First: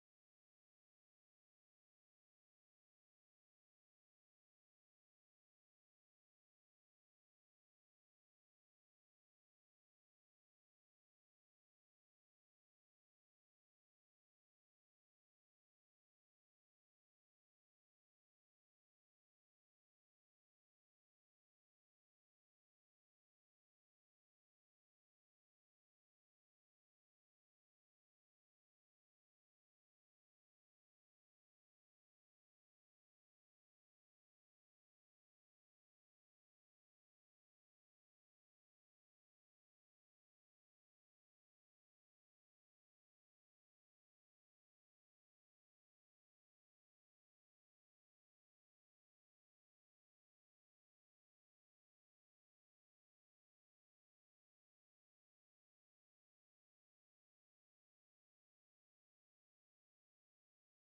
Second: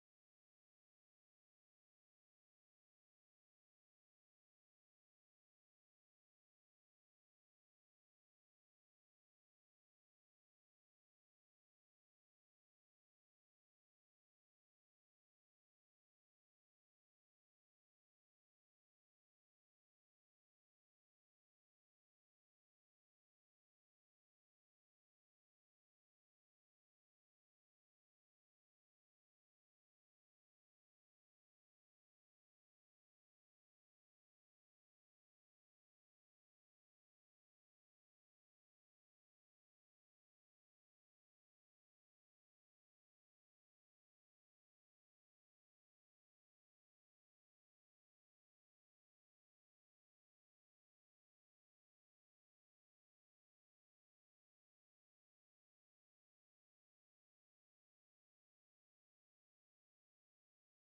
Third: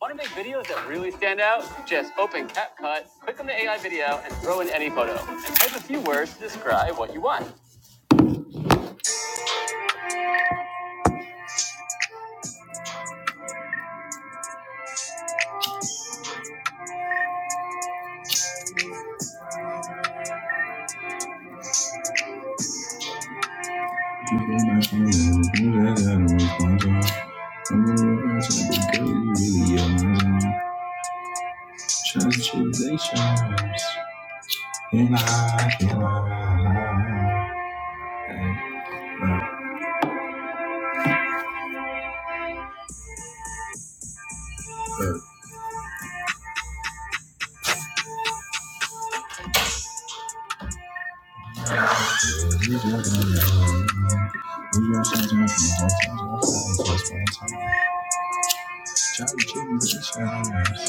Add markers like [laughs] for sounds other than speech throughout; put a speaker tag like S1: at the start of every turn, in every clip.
S1: Want to make videos that really stand out? Just open CapCut, click on the AI video, and throw in any photo, and type a few words to describe what you want. [laughs]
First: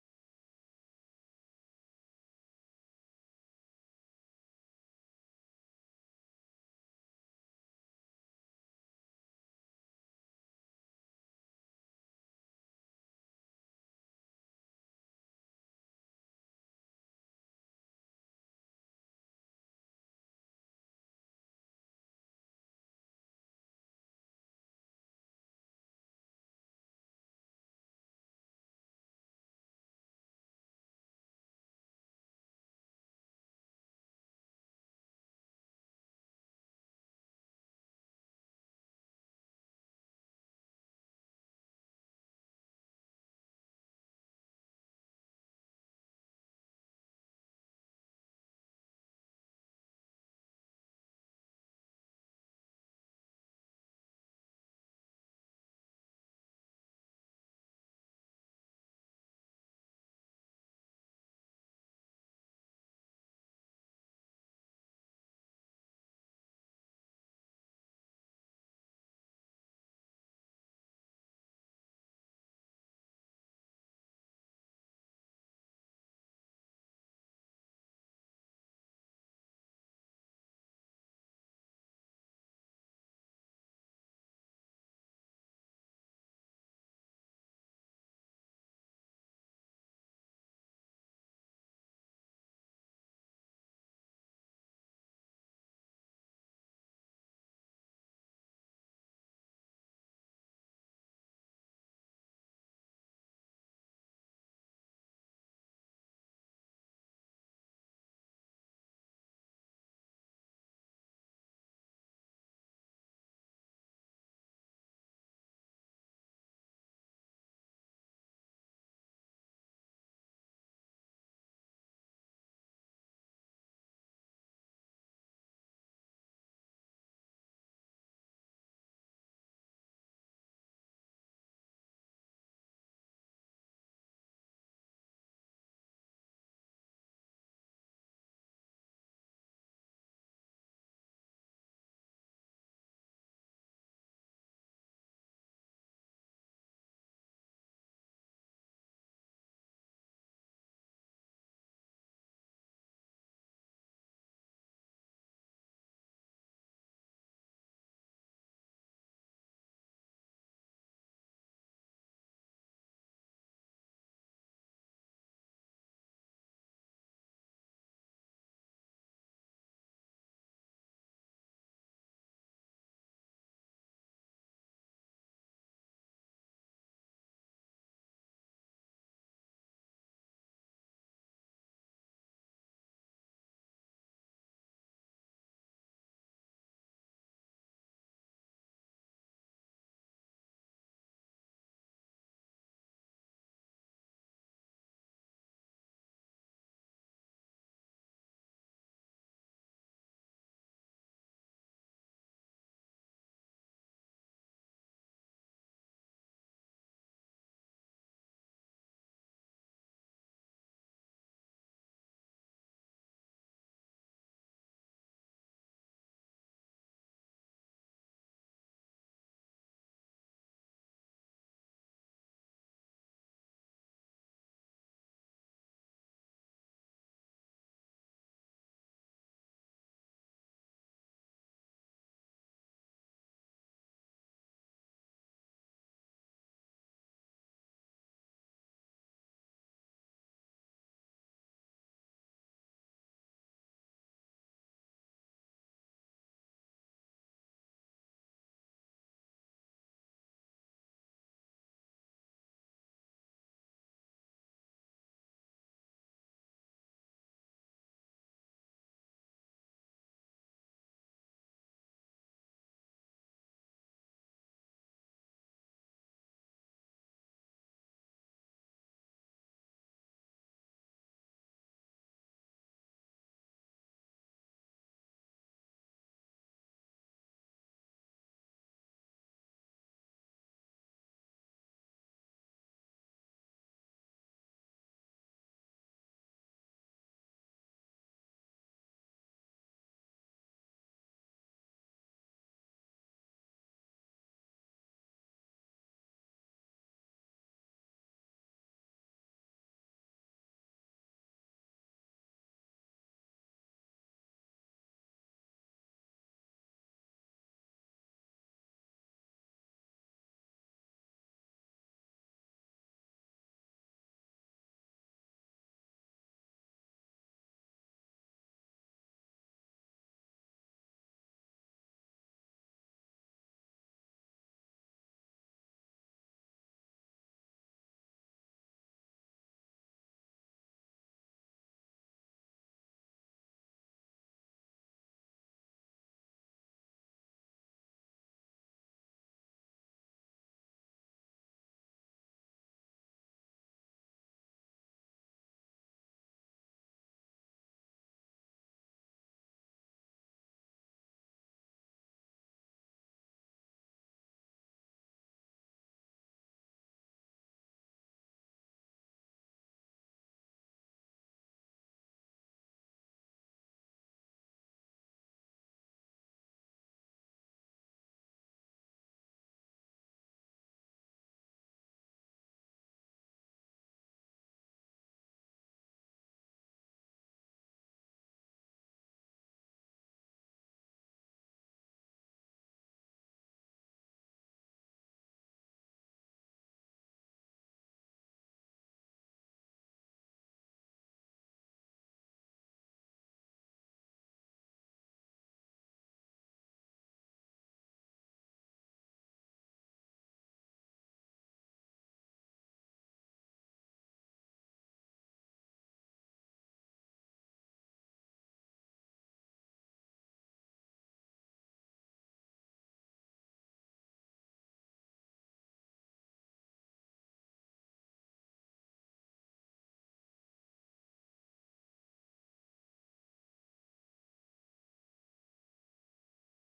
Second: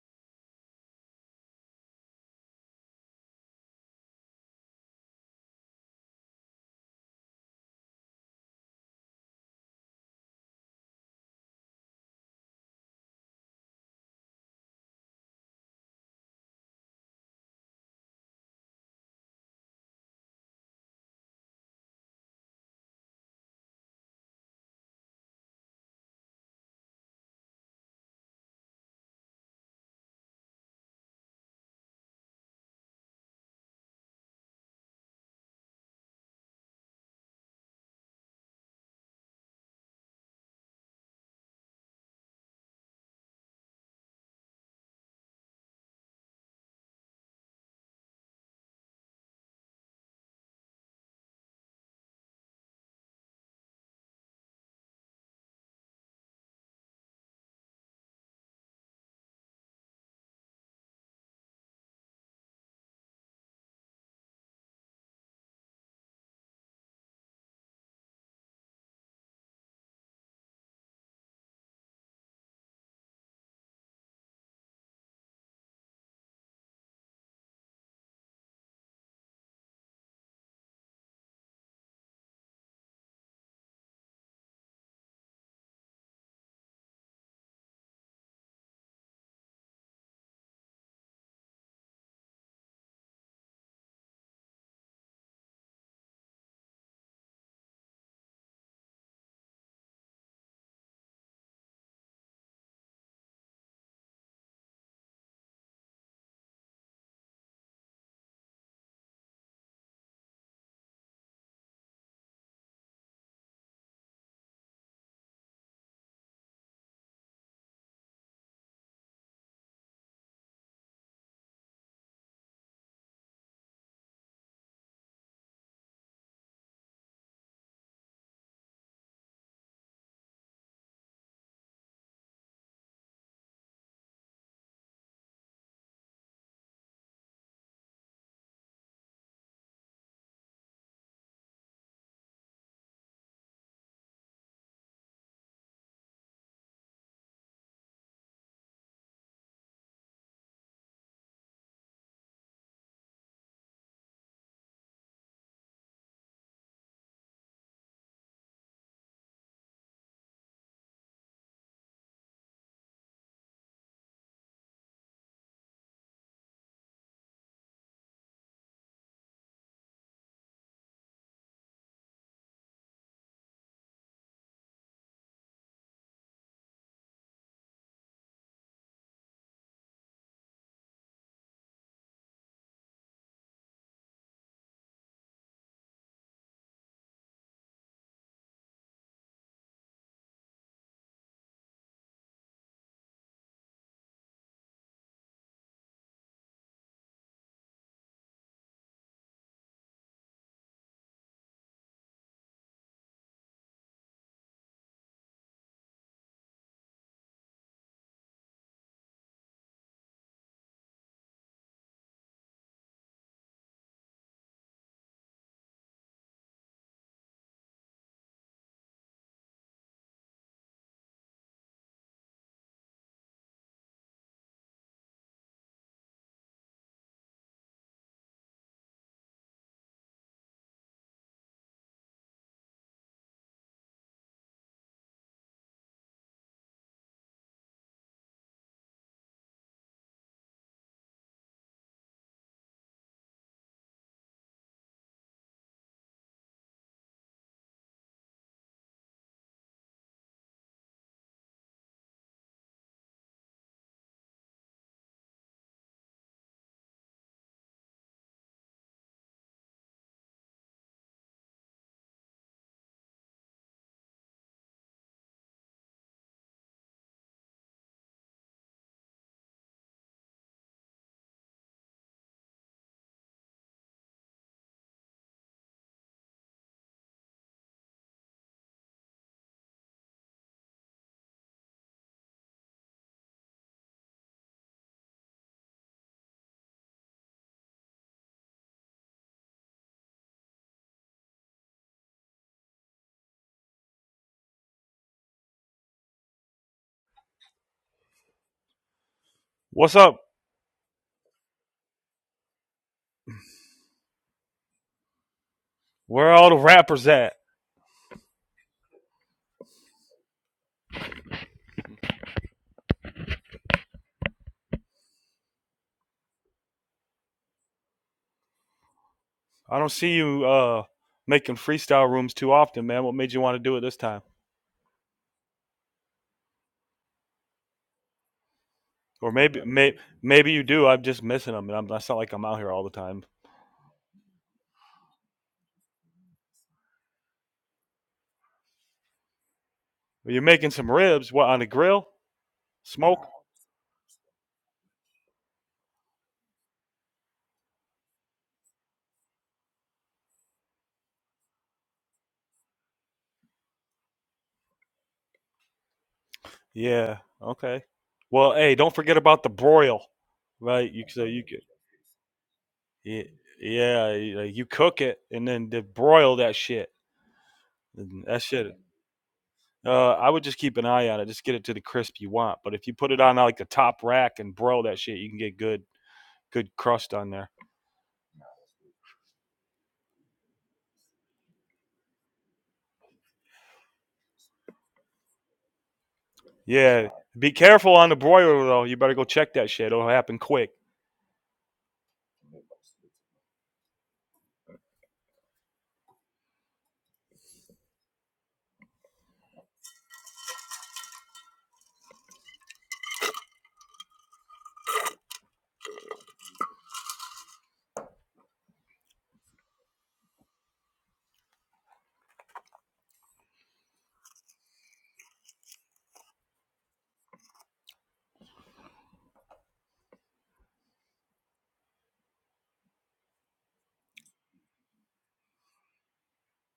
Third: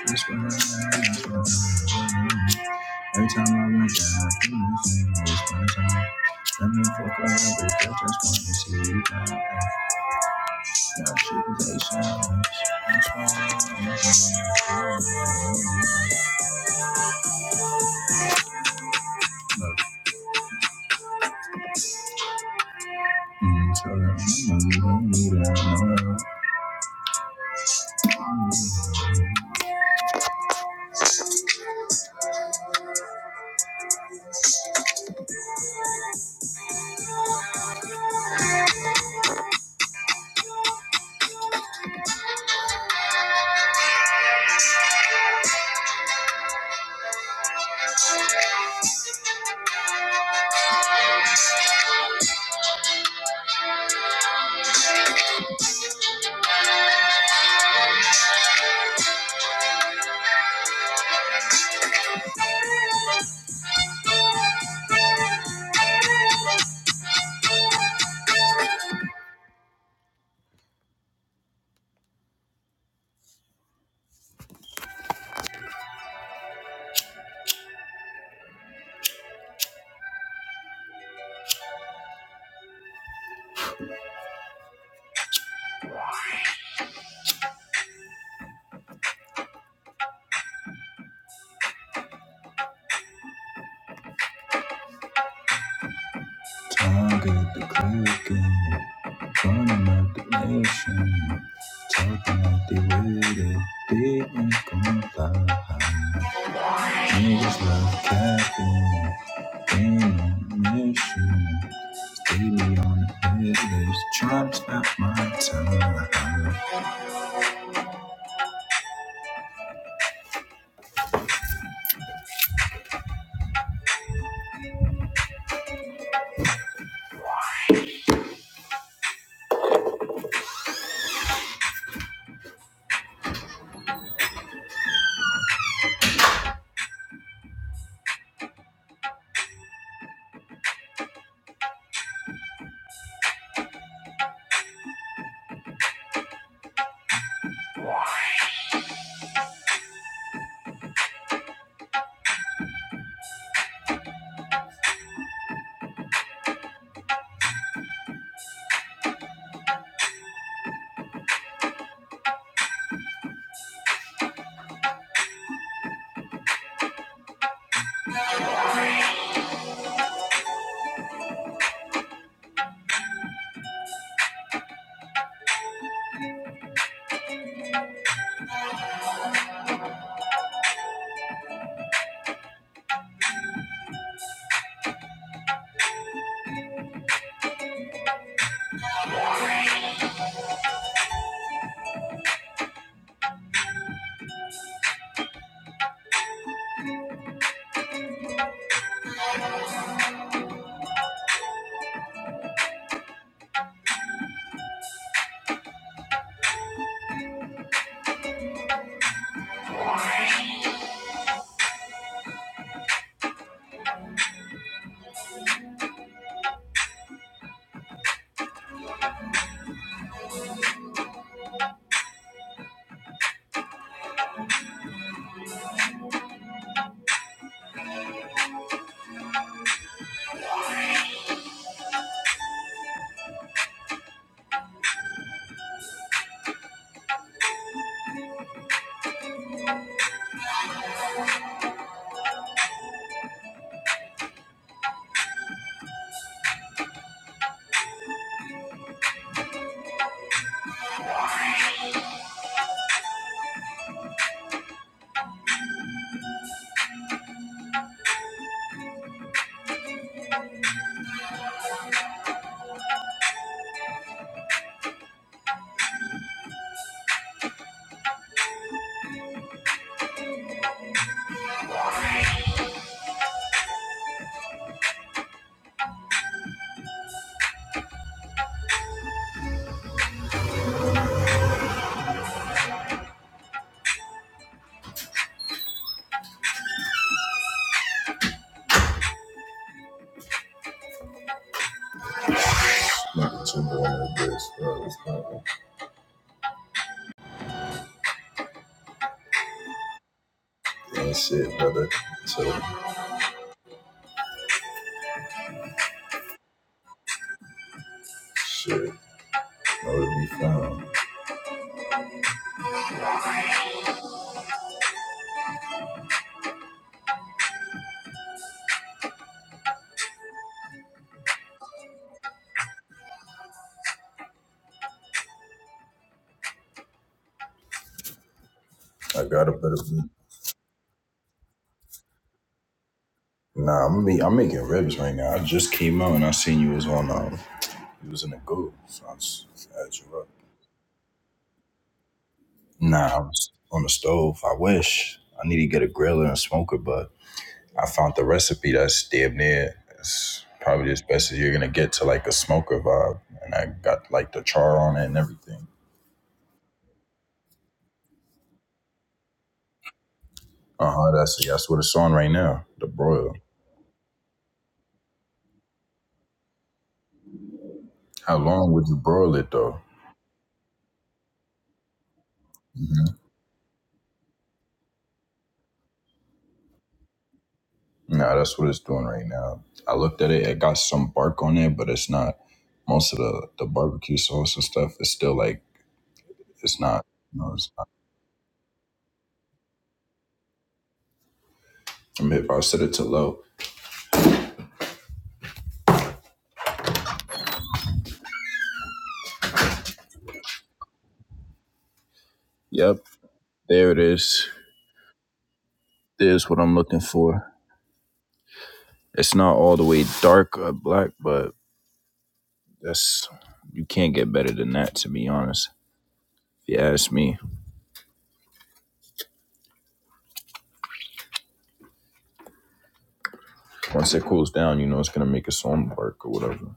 S1: It's been a while, it's been a while. Every time I went down, you missed me, it's my time. Let me fuck up, bitch, I just want to see you down. Now shit is a challenge. That's why I'm not Look, mm, so that I'm not to need that much. Target the clicking, burning up the nation. Talking like they with it, they ain't gon' lie. Niggas love capping. Ain't no mission. Stay me on the business. Trying to not my time. Knocking two more on the bro. It's not
S2: What's up?
S1: ain't shit, brother. So,
S2: Where are all the rappers at?
S1: shit. Know to be found.
S2: I don't see you uh making freestyle rooms too often, man. What made you want to do it this time?
S1: I
S2: Or
S1: got a
S2: maybe
S1: better
S2: may,
S1: beat.
S2: maybe you do. I'm just missing them, and I'm, it's not like I'm out here all the time.
S1: Nah, I'm be, I'm making ribs right now. I just came out and I seen you was on um you was in the goo, so I just had you up.
S2: you're making some ribs. What on the grill?
S1: Nah, I
S2: Smoke?
S1: was on the stove. I wish I need to get a griller and a smoker, but I found the recipe that's damn near it's probably as best as you're gonna get to like a smoker vibe. And I got like the char on it and everything.
S2: Yeah. Okay. Well, hey, don't forget about the broil, right?
S1: Uh
S2: You
S1: huh.
S2: so
S1: That's
S2: you could
S1: that's what it's on right now. The
S2: yeah
S1: broil.
S2: yeah you you cook it and then the broil that shit.
S1: How
S2: That
S1: long
S2: shit.
S1: would you broil it though?
S2: Uh, I would just keep an eye on it. Just get it to the crisp you want. But if you put
S1: hmm
S2: it on like the top rack and broil that shit, you can get good, good crust on there.
S1: No, that's what it's doing right now. I looked at it. It got some bark on it, but it's not. Most of the the barbecue sauce and stuff is still like it's not.
S2: Yeah. Be
S1: No, it's not.
S2: careful on the broiler though. You better go check that shit. It'll happen quick.
S1: I mean, if I set it to low. Yep. There it is. There's what I'm looking for. It's not all the way dark or black, but that's you can't get better than that, to be honest. If you ask me, once it cools down, you know it's gonna make a song work or whatever.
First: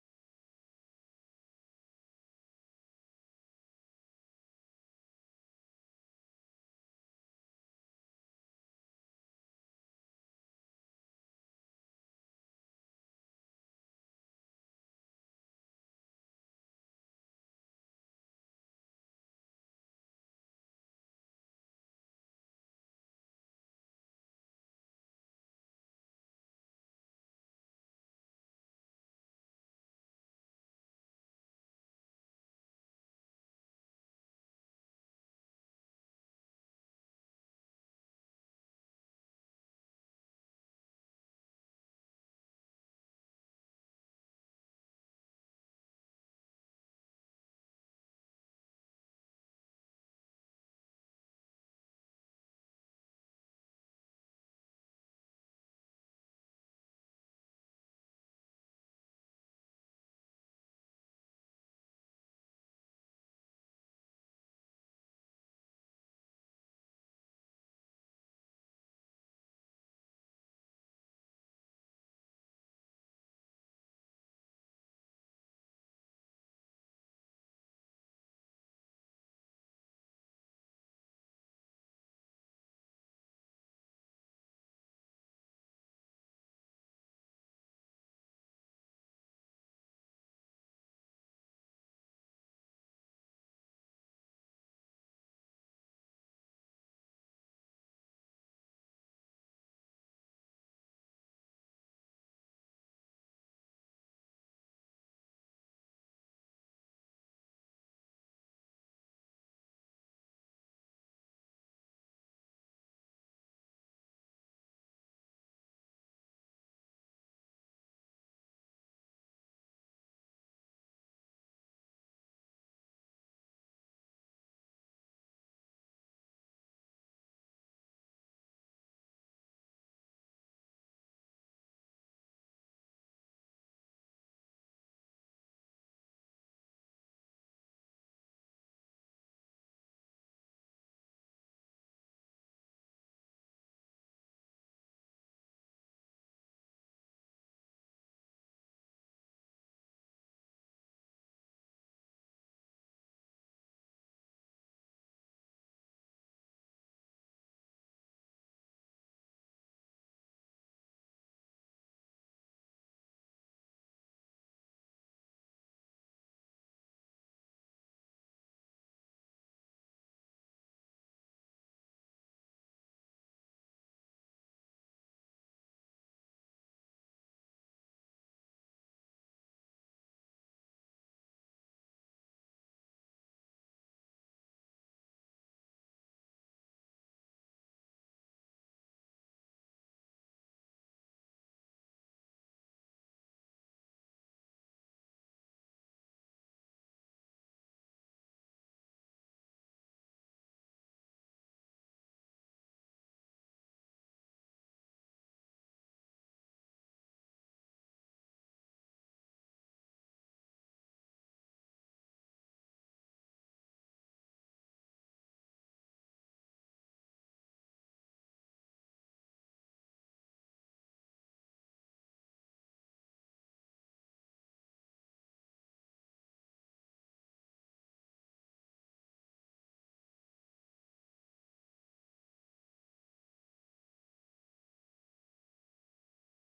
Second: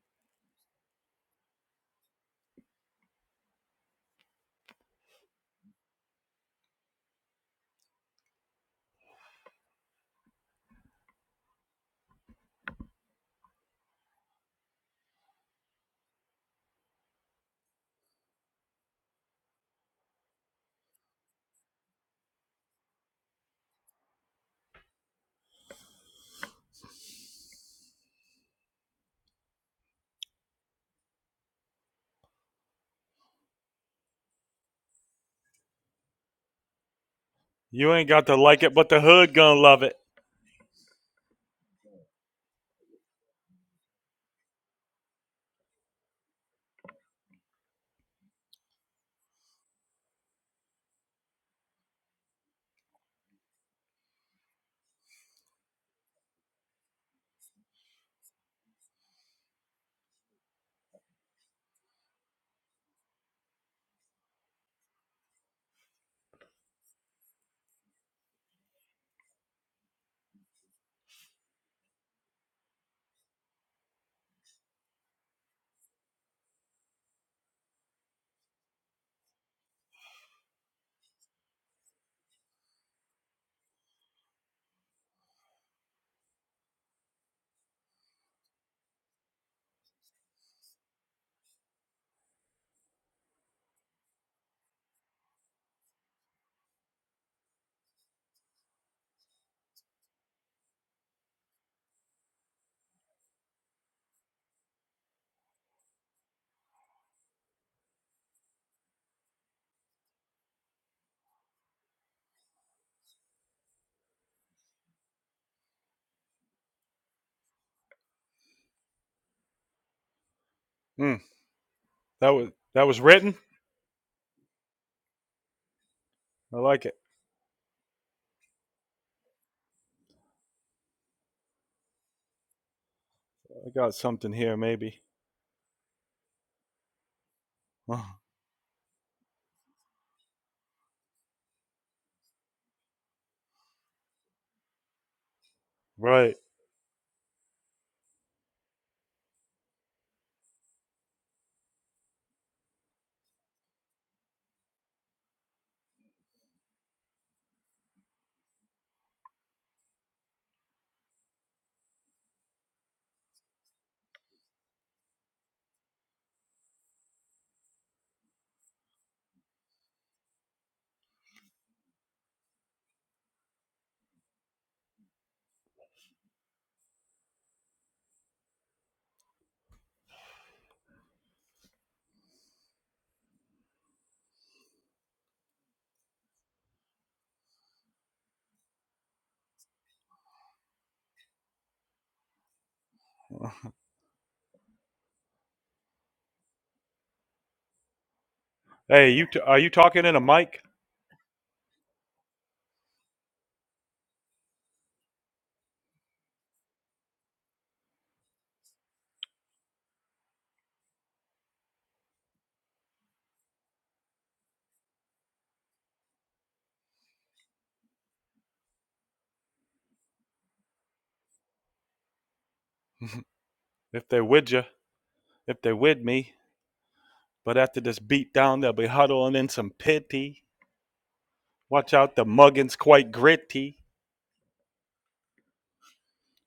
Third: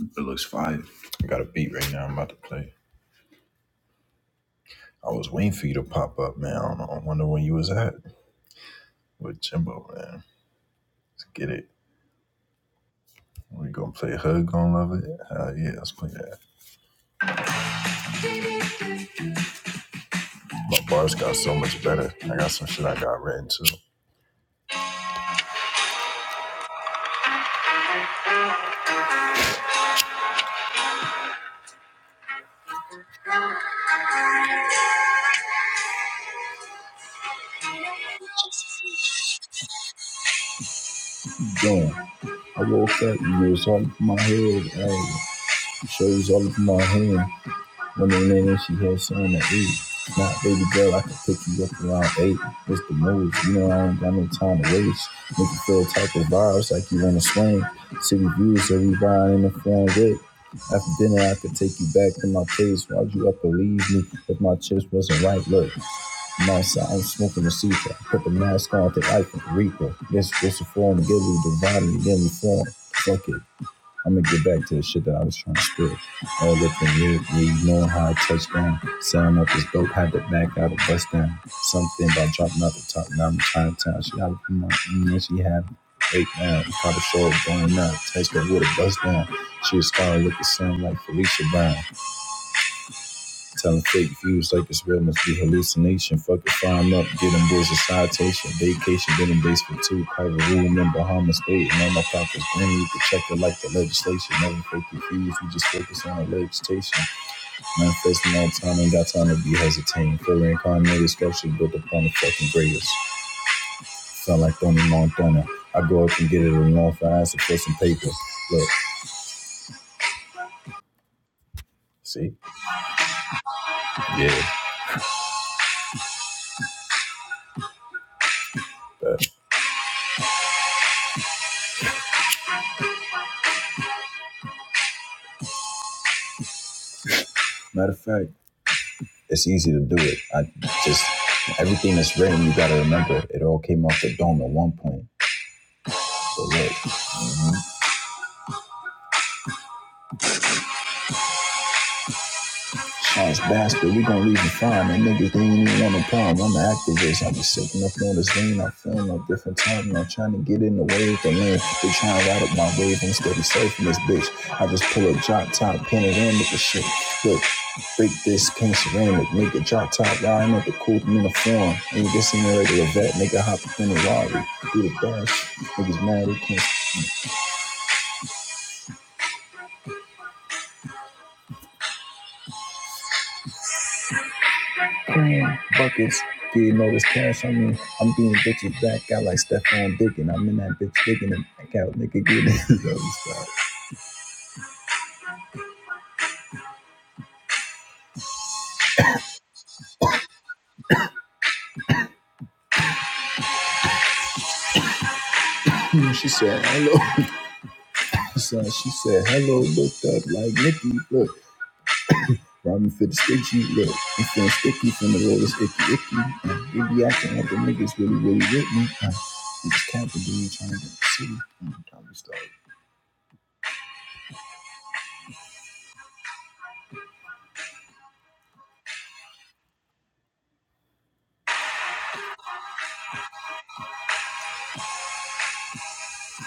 S1: It looks fire. I got a beat right now. I'm about to play. I was waiting for you to pop up, man. I, don't know. I wonder when you was at with Jimbo, man. Let's get it. We gonna play Hug Gonna Love It? Hell yeah, let's play that. My bars got so much better. I got some shit I got written too.
S2: You ain't got to like it, but the hood gonna love it.
S1: Damn, I woke up and it was all up in my head. Hey, shows all up in my hand. Women in there, she had someone that eight. Not baby girl, I can pick you up around eight. It's the move. You know I ain't got no time to waste. Make you feel type of vibes like you wanna swing. City views that we buying in the front whip. After dinner, I could take you back to my place. Why'd you up and leave me if my chips wasn't right? Look, I'm outside, I'm smoking a cigar. I Put the mask on, I think I can reaper. This, this is a form, give me the body, give me form. Fuck it. I'm gonna get back to the shit that I was trying to spit. All up in you, you know how I touched down. Sound up is dope, had to back out a bust down. Something about dropping out the top, now I'm trying to town. She got to come on, and she had Eight down, caught a show going out, touched her with a bust down. She was starting with the sun like Felicia Brown. Telling fake views like it's real must be hallucination. Fuck it, fine up, get them boys a citation. Vacation, been in base for two. Private room in Bahamas State. And on my pocket's green, you can check it like the legislation. Never fake confused, we just focus on the legislation. Manifesting all time, ain't got time to be hesitating. For reincarnated structure built upon the fucking greatest. Sound like Tony Montana. I go up and get it alone for answer for some paper. Look,
S2: Mm, that
S1: see?
S2: was that was written.
S1: Yeah.
S2: I like it.
S1: But
S2: I got something here, maybe.
S1: matter of
S2: Oh,
S1: fact, it's easy to do it. I just everything that's written, you got to remember. It all came off the dome at one point.
S2: right.
S1: So look. Ass bastard, we gonna leave him fine. Them niggas, they ain't even want no problem. I'm an activist. I'm just sitting up on this lane. I'm feeling a different type. and I'm trying to get in the wave. The lane, they trying to ride up my wave instead of surfing this bitch. I just pull a drop top, pin it in with the shit. Look, break this king ceramic. Nigga, drop top, riding up the cool uniform. Ain't this in the regular vet. Nigga, hop up in the lorry. Do the dash. Niggas mad, they can't playing buckets, getting all this cash on me. I'm being bitches back out like Stephon Diggin. I'm in that bitch digging and back out, nigga, getting his other side.
S2: Hey, you t- are you talking in a mic?
S1: [laughs] She said, hello, [laughs] son. She said, hello, looked up like Nikki, look. Robin for the sticky, look. I'm feeling sticky from the roll It's icky, icky. Uh, they be acting like the niggas really, really with me. Uh, I'm just capping, dude, trying to get the city. Mm, i
S2: [laughs] if they would you, if they would me. But after this beat down, they'll be huddling in some pity. Watch out, the muggin's quite gritty.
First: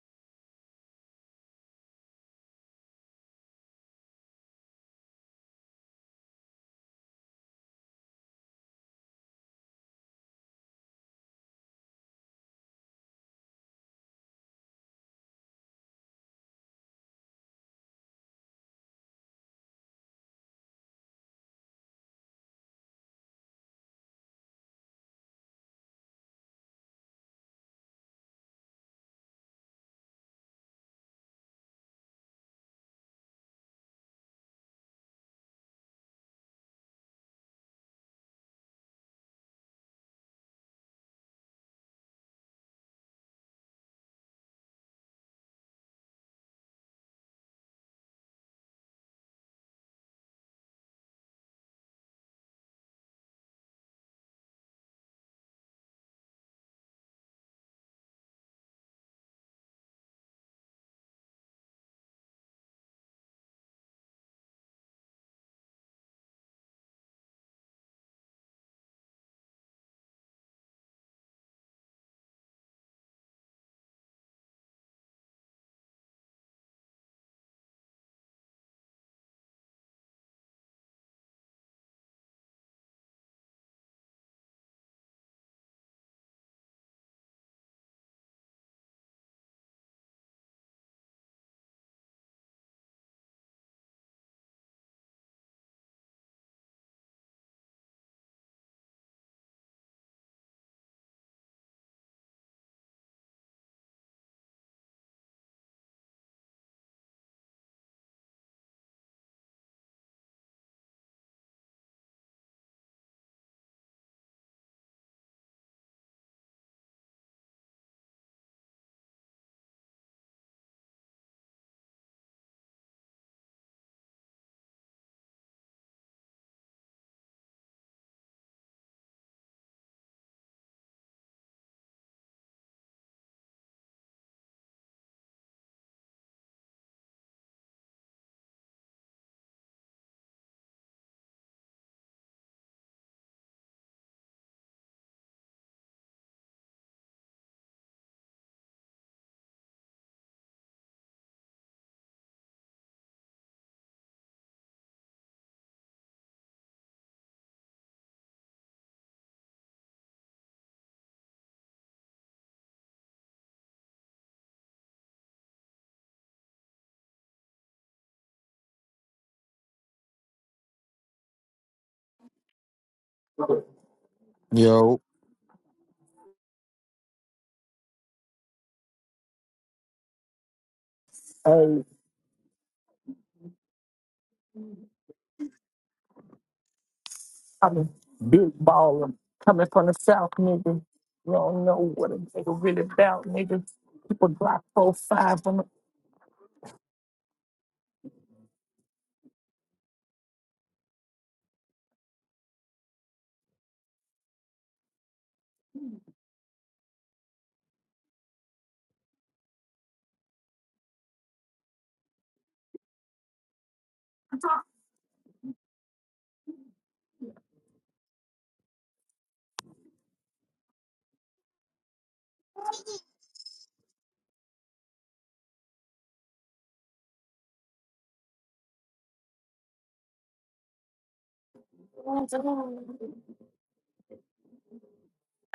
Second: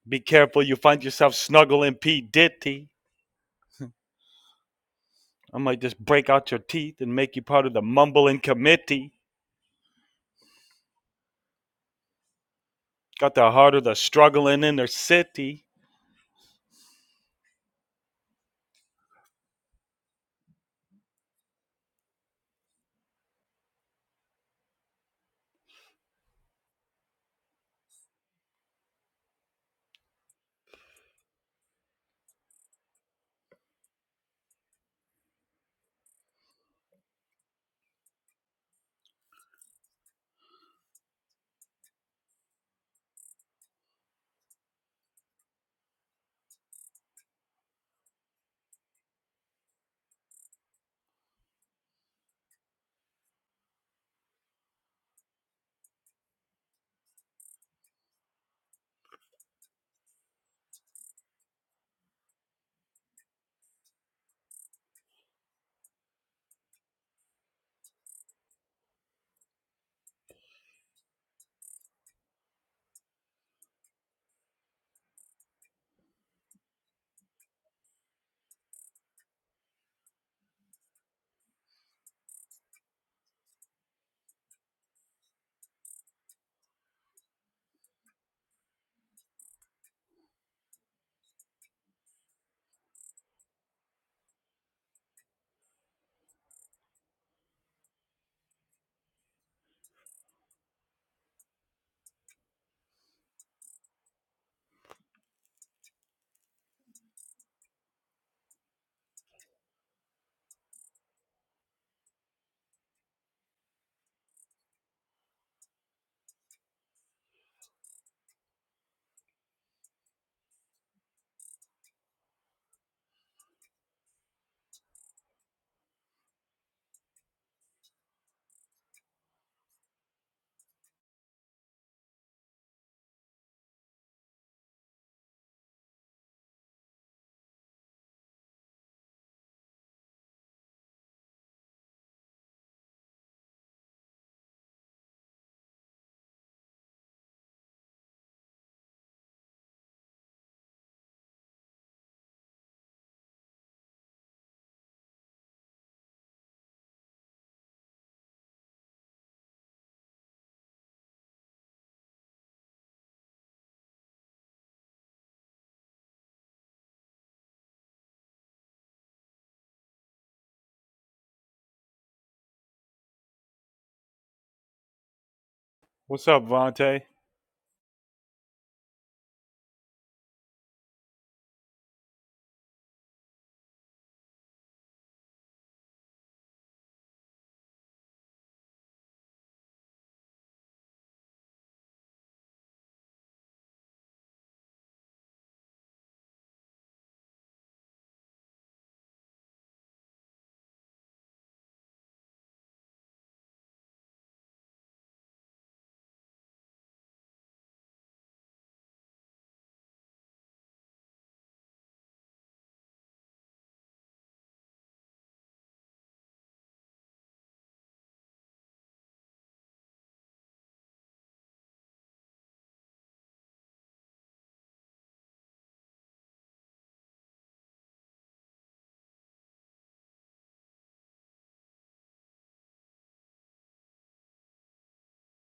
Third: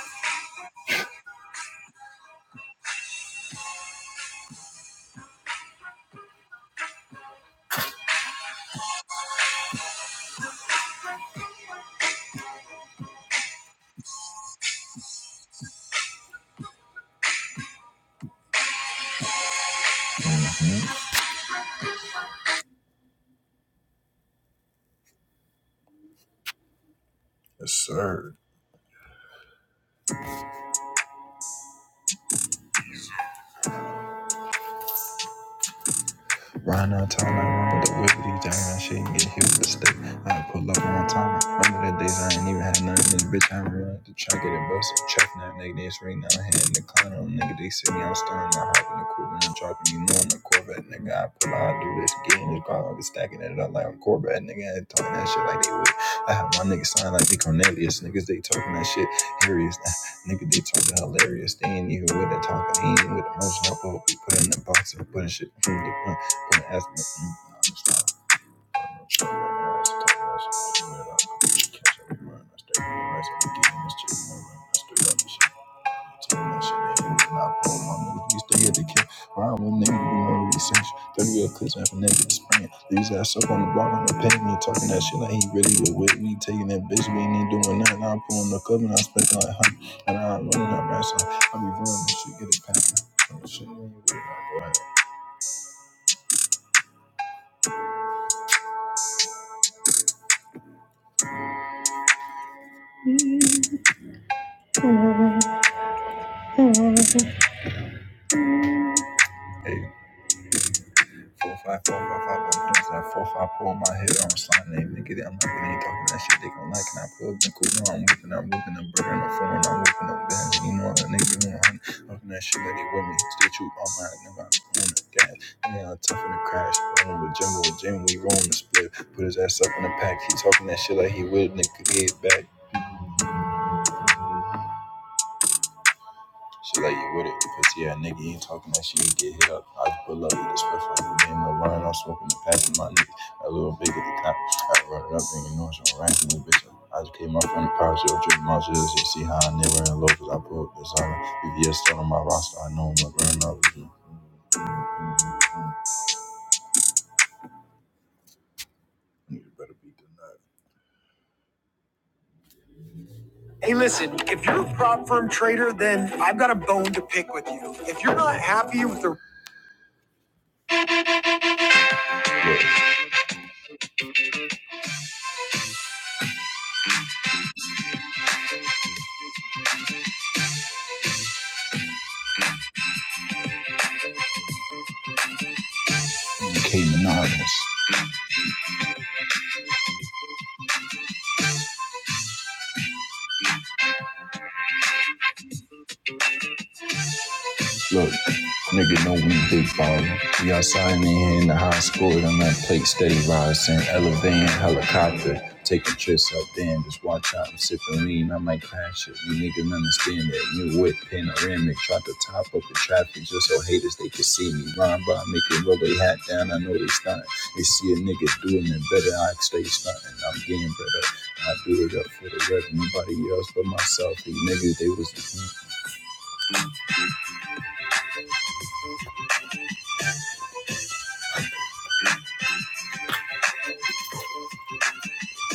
S2: Be careful you find yourself snuggling P. Ditty. [laughs] I might just break out your teeth and make you part of the mumbling committee. Got the heart of the struggling inner city.
S1: yes, sir. Round on time, I remember the whippity time. Shit, and get hit with a stick. I pull up on time. Remember the days I ain't even had nothing. This bitch, I am remember the track of the bus. Check now, nigga, this ring now. Hand in the car, on nigga, they see me. I'm stunning. I hop in the coupe and I'm dropping. You know, i the Corvette, nigga. I pull out, I do this again. This car, I be stacking it up like I'm Corvette, nigga. I talking that shit like they would. I have my niggas sign like they Cornelius. Niggas, they talking that shit. hilarious, [laughs] Nigga, they talking hilarious. They ain't even with the talking. He ain't even with the motion. I put, we put in the box and putting shit. from the Gonna ask me- mm, no, I'm just I'm not sure what I asked. I asked catch up with mine. I stayed with the rest of the game, this chick, my I stood up and shit. Told me that shit, they ain't not pro, my nigga, we stay at the camp. Ryan with niggas, we know we essential. 30 real clips, man, for niggas to Leaves ass up on the block on the pavement, talking that shit like he really was with me. Taking that bitch, we ain't even doing nothing. I'm pulling the cup and I'm spending like hundred. And I'm running that rap I be running this shit, get it packed. Oh, shit, man, you really not go ahead. Hey, four five four five five five five five four five four. My head on slime name, nigga. That nigga ain't talking that shit. They gon' like and I pull been cool. Now I'm whipping, I'm whipping, I'm burning, I'm foreign, I'm whipping up bands. You know that nigga who hunt, talking that shit let it with me. Stay true, all my never I'm on the gas. Yeah, I'm tough in the crash. Rolling with Jimbo, Jim, we rolling the split. Put his ass up in the pack. He talking that shit like he will, nigga. Get back. She like you with it, pussy yeah, nigga. You ain't talking that shit, you get hit up. I just pull up, eat this pussy. You ain't no line, I'm smoking the pack with my niggas. A little big at the top. I run it up, and you know it's on rank this bitch. up. I just came up from the power show, drink my shit. You see how I never in low, cause I pull up this on BBS still on my roster, I know I'm not running out with you. You better beat the Hey, listen, if you're a prop firm trader, then I've got a bone to pick with you. If you're not happy with the. Look,
S3: Yo,
S2: What's up, Vontae?
S1: you came anonymous.
S3: I'm a big baller coming from the South, nigga. You don't know what a nigga really about, nigga. People drop four, five on the.
S1: Look, nigga, know we big ballin'. We outside and here in the high school, and that plate steady rising. Elevating helicopter, taking trips up there and just watch out. and am sipping lean. I'm like, that shit, you niggas understand that. New whip, panoramic, try to top up the traffic just so haters they can see me. Rhyme by, making it roll they hat down. I know they stuntin'. They see a nigga doing it better, I stay stuntin'. I'm getting better. I do it up for the rev, nobody else but myself. These niggas, they was the
S3: [laughs]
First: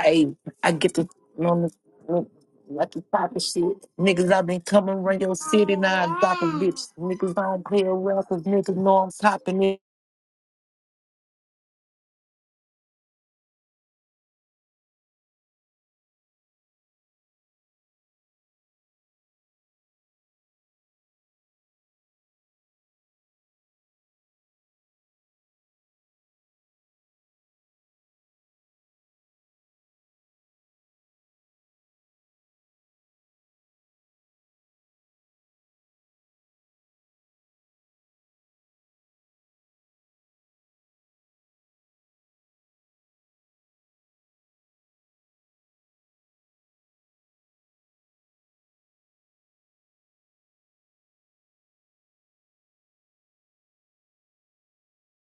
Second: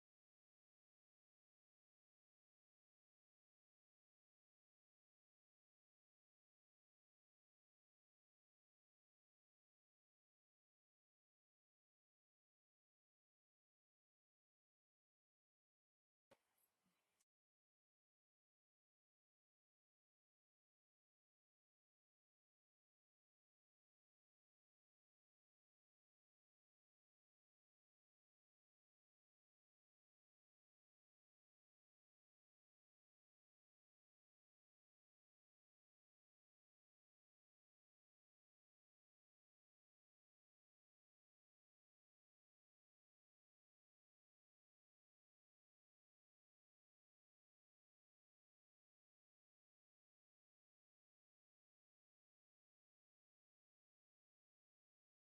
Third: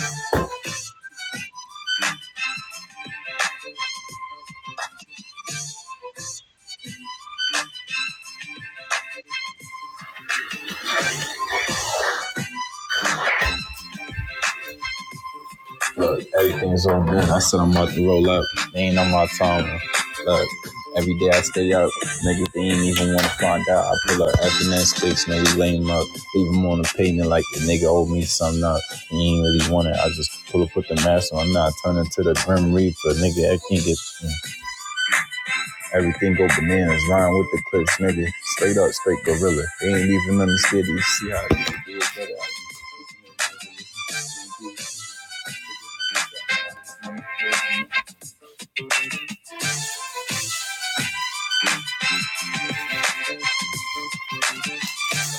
S3: Hey, I get to on the on the- like the type of shit. Niggas, i been coming around your city now and dropping bitch. Niggas don't play around, cause niggas know I'm popping it.
S1: Look, everything's all good. I said I'm about to roll up. They ain't on my time. Look, every day I stay up. Niggas, they ain't even want to find out. I pull up after that sticks, niggas lame up. Leave them on the pavement like the nigga owed me something up. He ain't really want it. I just pull up put the mask on. I'm not turning to the Grim Reaper. Nigga, I can't get everything go bananas. Rhyme with the clips, nigga. Straight up, straight gorilla. They ain't even understand. You see how I can do it better.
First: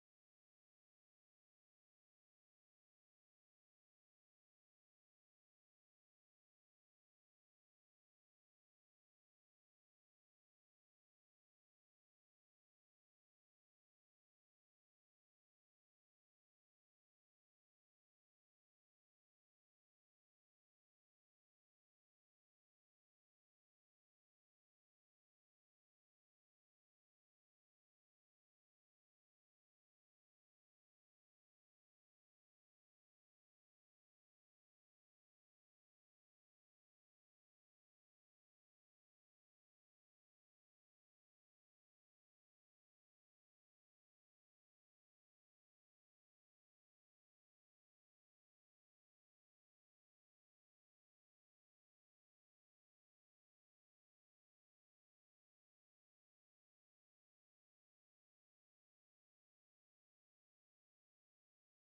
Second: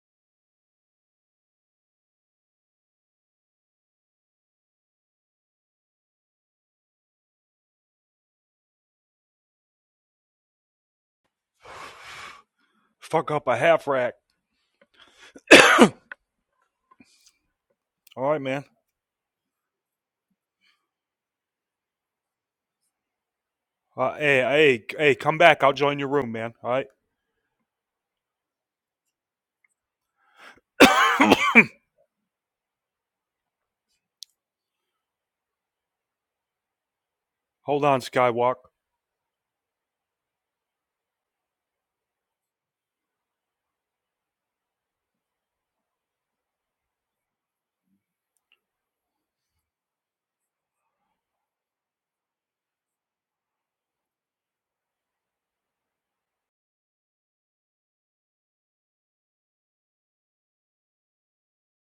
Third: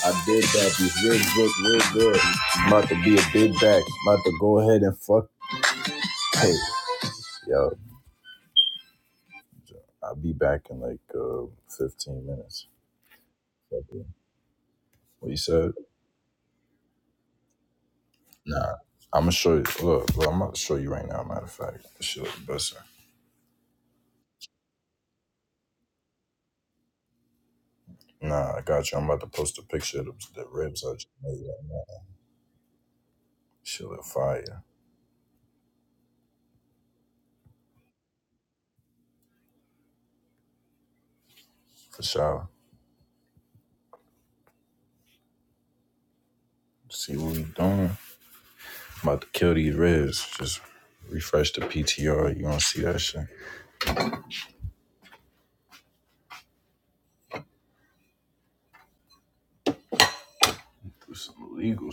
S1: I did that. These real good, real good. I'm about to be a big back. I'm about to go ahead and fuck. Hey, yo, I'll be back in like uh, 15 minutes.
S2: Fuck up a half rack.
S1: What you said?
S2: All right, man.
S1: Nah, I'm gonna show you. Look, look, I'm about to show you right now. Matter of fact, this shit look busting.
S2: Uh, hey, hey, hey, come back. I'll join your room, man. All right.
S1: Nah, I got you. I'm about to post a picture of the, the ribs I just
S2: [coughs]
S1: made right now. Shit look fire
S2: Hold on, Skywalk.
S1: for sure. See what we doing. I'm about to kill these ribs. Just refresh the PTR. You gonna see that shit? Do some illegal shit.